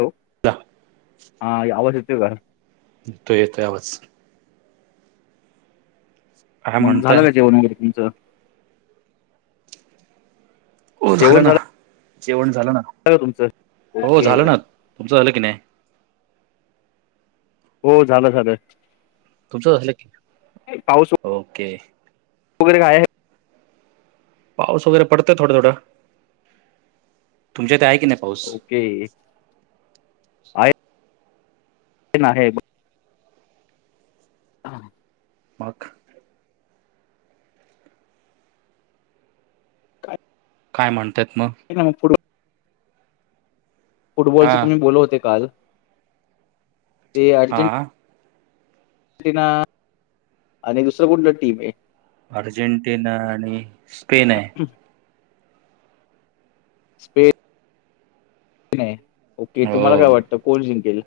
Hello ला हा आवाज येतोय का? त येतो आहे आवाज काय मग झालं म्हणताय काय जेवण वगर तुमचं? हो झालं ना जेवण झालं ना का तुमचं हो ओके झालं ना तुमचं झालं की नाही. हो झालं झालं तुमचं झालं क पाऊस ओके. वगैरे काय आहे. पाऊस वगैरे पडतय थोडं थोडं तुमच्या ते आहे की नाही पाऊस? ते ना आहे [inaudible] हां मग काय म्हणतायत मग? पु [inaudible] फुटबॉलच हा तुम्ही बोल होते काल ते अच्यु- हा टि आणि दुसरं कोणत टीम. अर्जेंटिना आणि स्पेन आहे. ठीक स्पेन ओके तुम्हाला काय हो वाटतं कोल्ड जिंकेल ल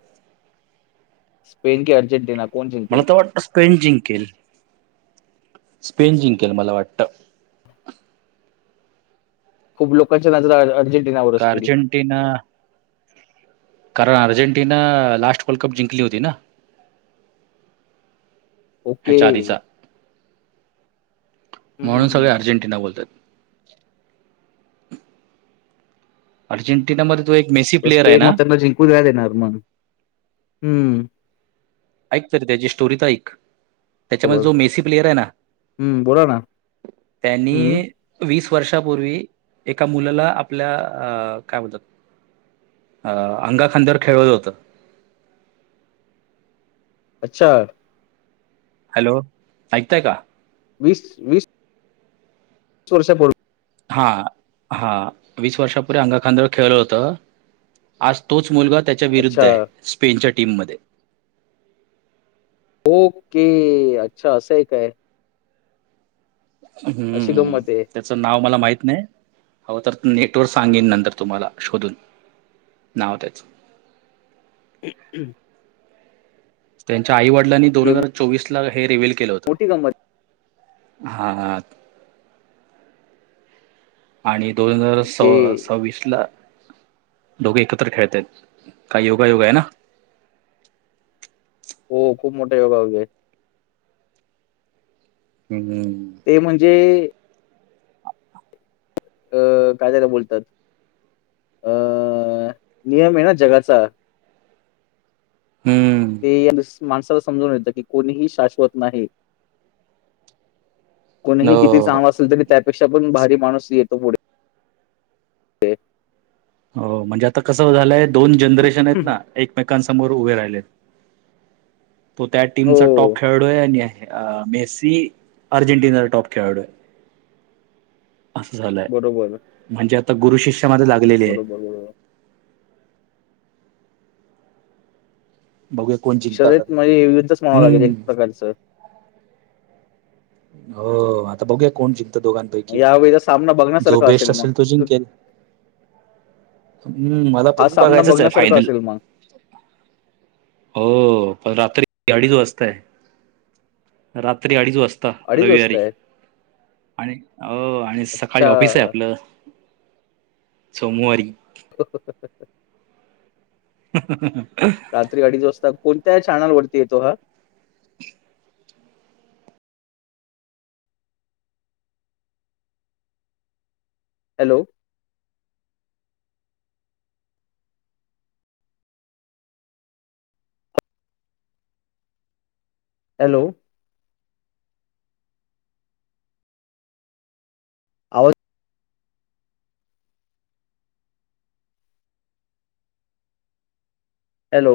स्पेन की अर्जेंटिना. कोण मला जिंकेल तर वाटतं स्पेंन जिंकेल. स्पेन जिंकेल मला वाटतं. खूप लोकांच्या नजरं- अर्जेंटीना. कारण अर्जेंटिना लास्ट वर्ल्ड कप जिंकली होती ना ओके ह्याच्या आधीचा हम्म, म्हणून सगळे हम्म. अर्जंटिना बोलतात अर्जेंटिनामध्ये तो एक मेी प्लेअर आहे ना उद्या देणार मग हम्म ऐक तरी त्याची स्टोरी तरा एकक त्याच्यामध्ये बरोबर जो मेसी प्लेयर आहे ना हम्म बोला ना हम्म त्यांनी वीस वर्षापूर्वी एका मुलाला आपल्या अ काय म्हतात अ अंगाखांद्यावर खेळवलं होतं अच्छा हॅलो ऐकताय का वीस वीस सुष हा हा वीस वर्षापूर्े अंगा खांदळ खेळलं होतं आज तोच मुलगा त्याच्या विरुद्ध अच्छा. आहे स्पेनच्या टीममध्येध्ये ओके अच्छा असंय काय. अशी हम्म गंमत आहे. ते नाव मला माहीत नाही हव तर नेटवर सांगेन नंतर तुम्हाला शोधून. नाव त्याचं हम् त्यांच्या आई वडिलांनी दोन ओके. मो- हजार चोवीस ला हे रिव्हील केलं होते. मोठी गंपत हा आणि दोन हजार स ओके. सव्वीस ला दोघे एकत्र खेळत आहेत काही योगायोगा आहे ना हो खूप मोठ्या योगा होगे हम्मम ते म्हणजे अ काय त्याला बोलतात अ नियम आहे ना जगाचा हम्म ते माणसाला समजून येतं की कोणीही शाश्वत नाही कोणीही किती हो चांम असेल तरी त्यापेक्षा पण भारी माणूस येतो पुढे हो म्हणजे आता कसं झालंय दोन जनरेशन आहेत ना एक एकमेकांसमोर उभे राहिले तो त्या टीमचा टॉप हो. खेळाडू आहे आणि अ मेसी अर्जेंटिना टॉप खेळाडूय असं झालंय बरोबर, म्हणजे आता गुरु शिष्यामध्ये लाग बरोबर बरोबर बघया कोण जिंकात ते हम्म सर हो आता बघूया कोण जिंकत दोघांना पैकी यावेळेचा सामना जो बघण्यासारखा बेस्ट असेल तो मग. जिंकेल हम्म मला हा पण सामना बघायचंच आहे बघण्यासारखा फायनल असेल मग. हो पण रात्री गाडीच वाजताय रात्री अडीच वाजता अडीच वाजता रविवारी आहे. आणि अ आणि सकाळी ऑफिस आहे अच्छा. आपलं सोमवारी [inaudible] ह रात्री अडीच वाजता कोणत्या छॅनालवररती येतो हा हॅलो हॅलो आव हॅलो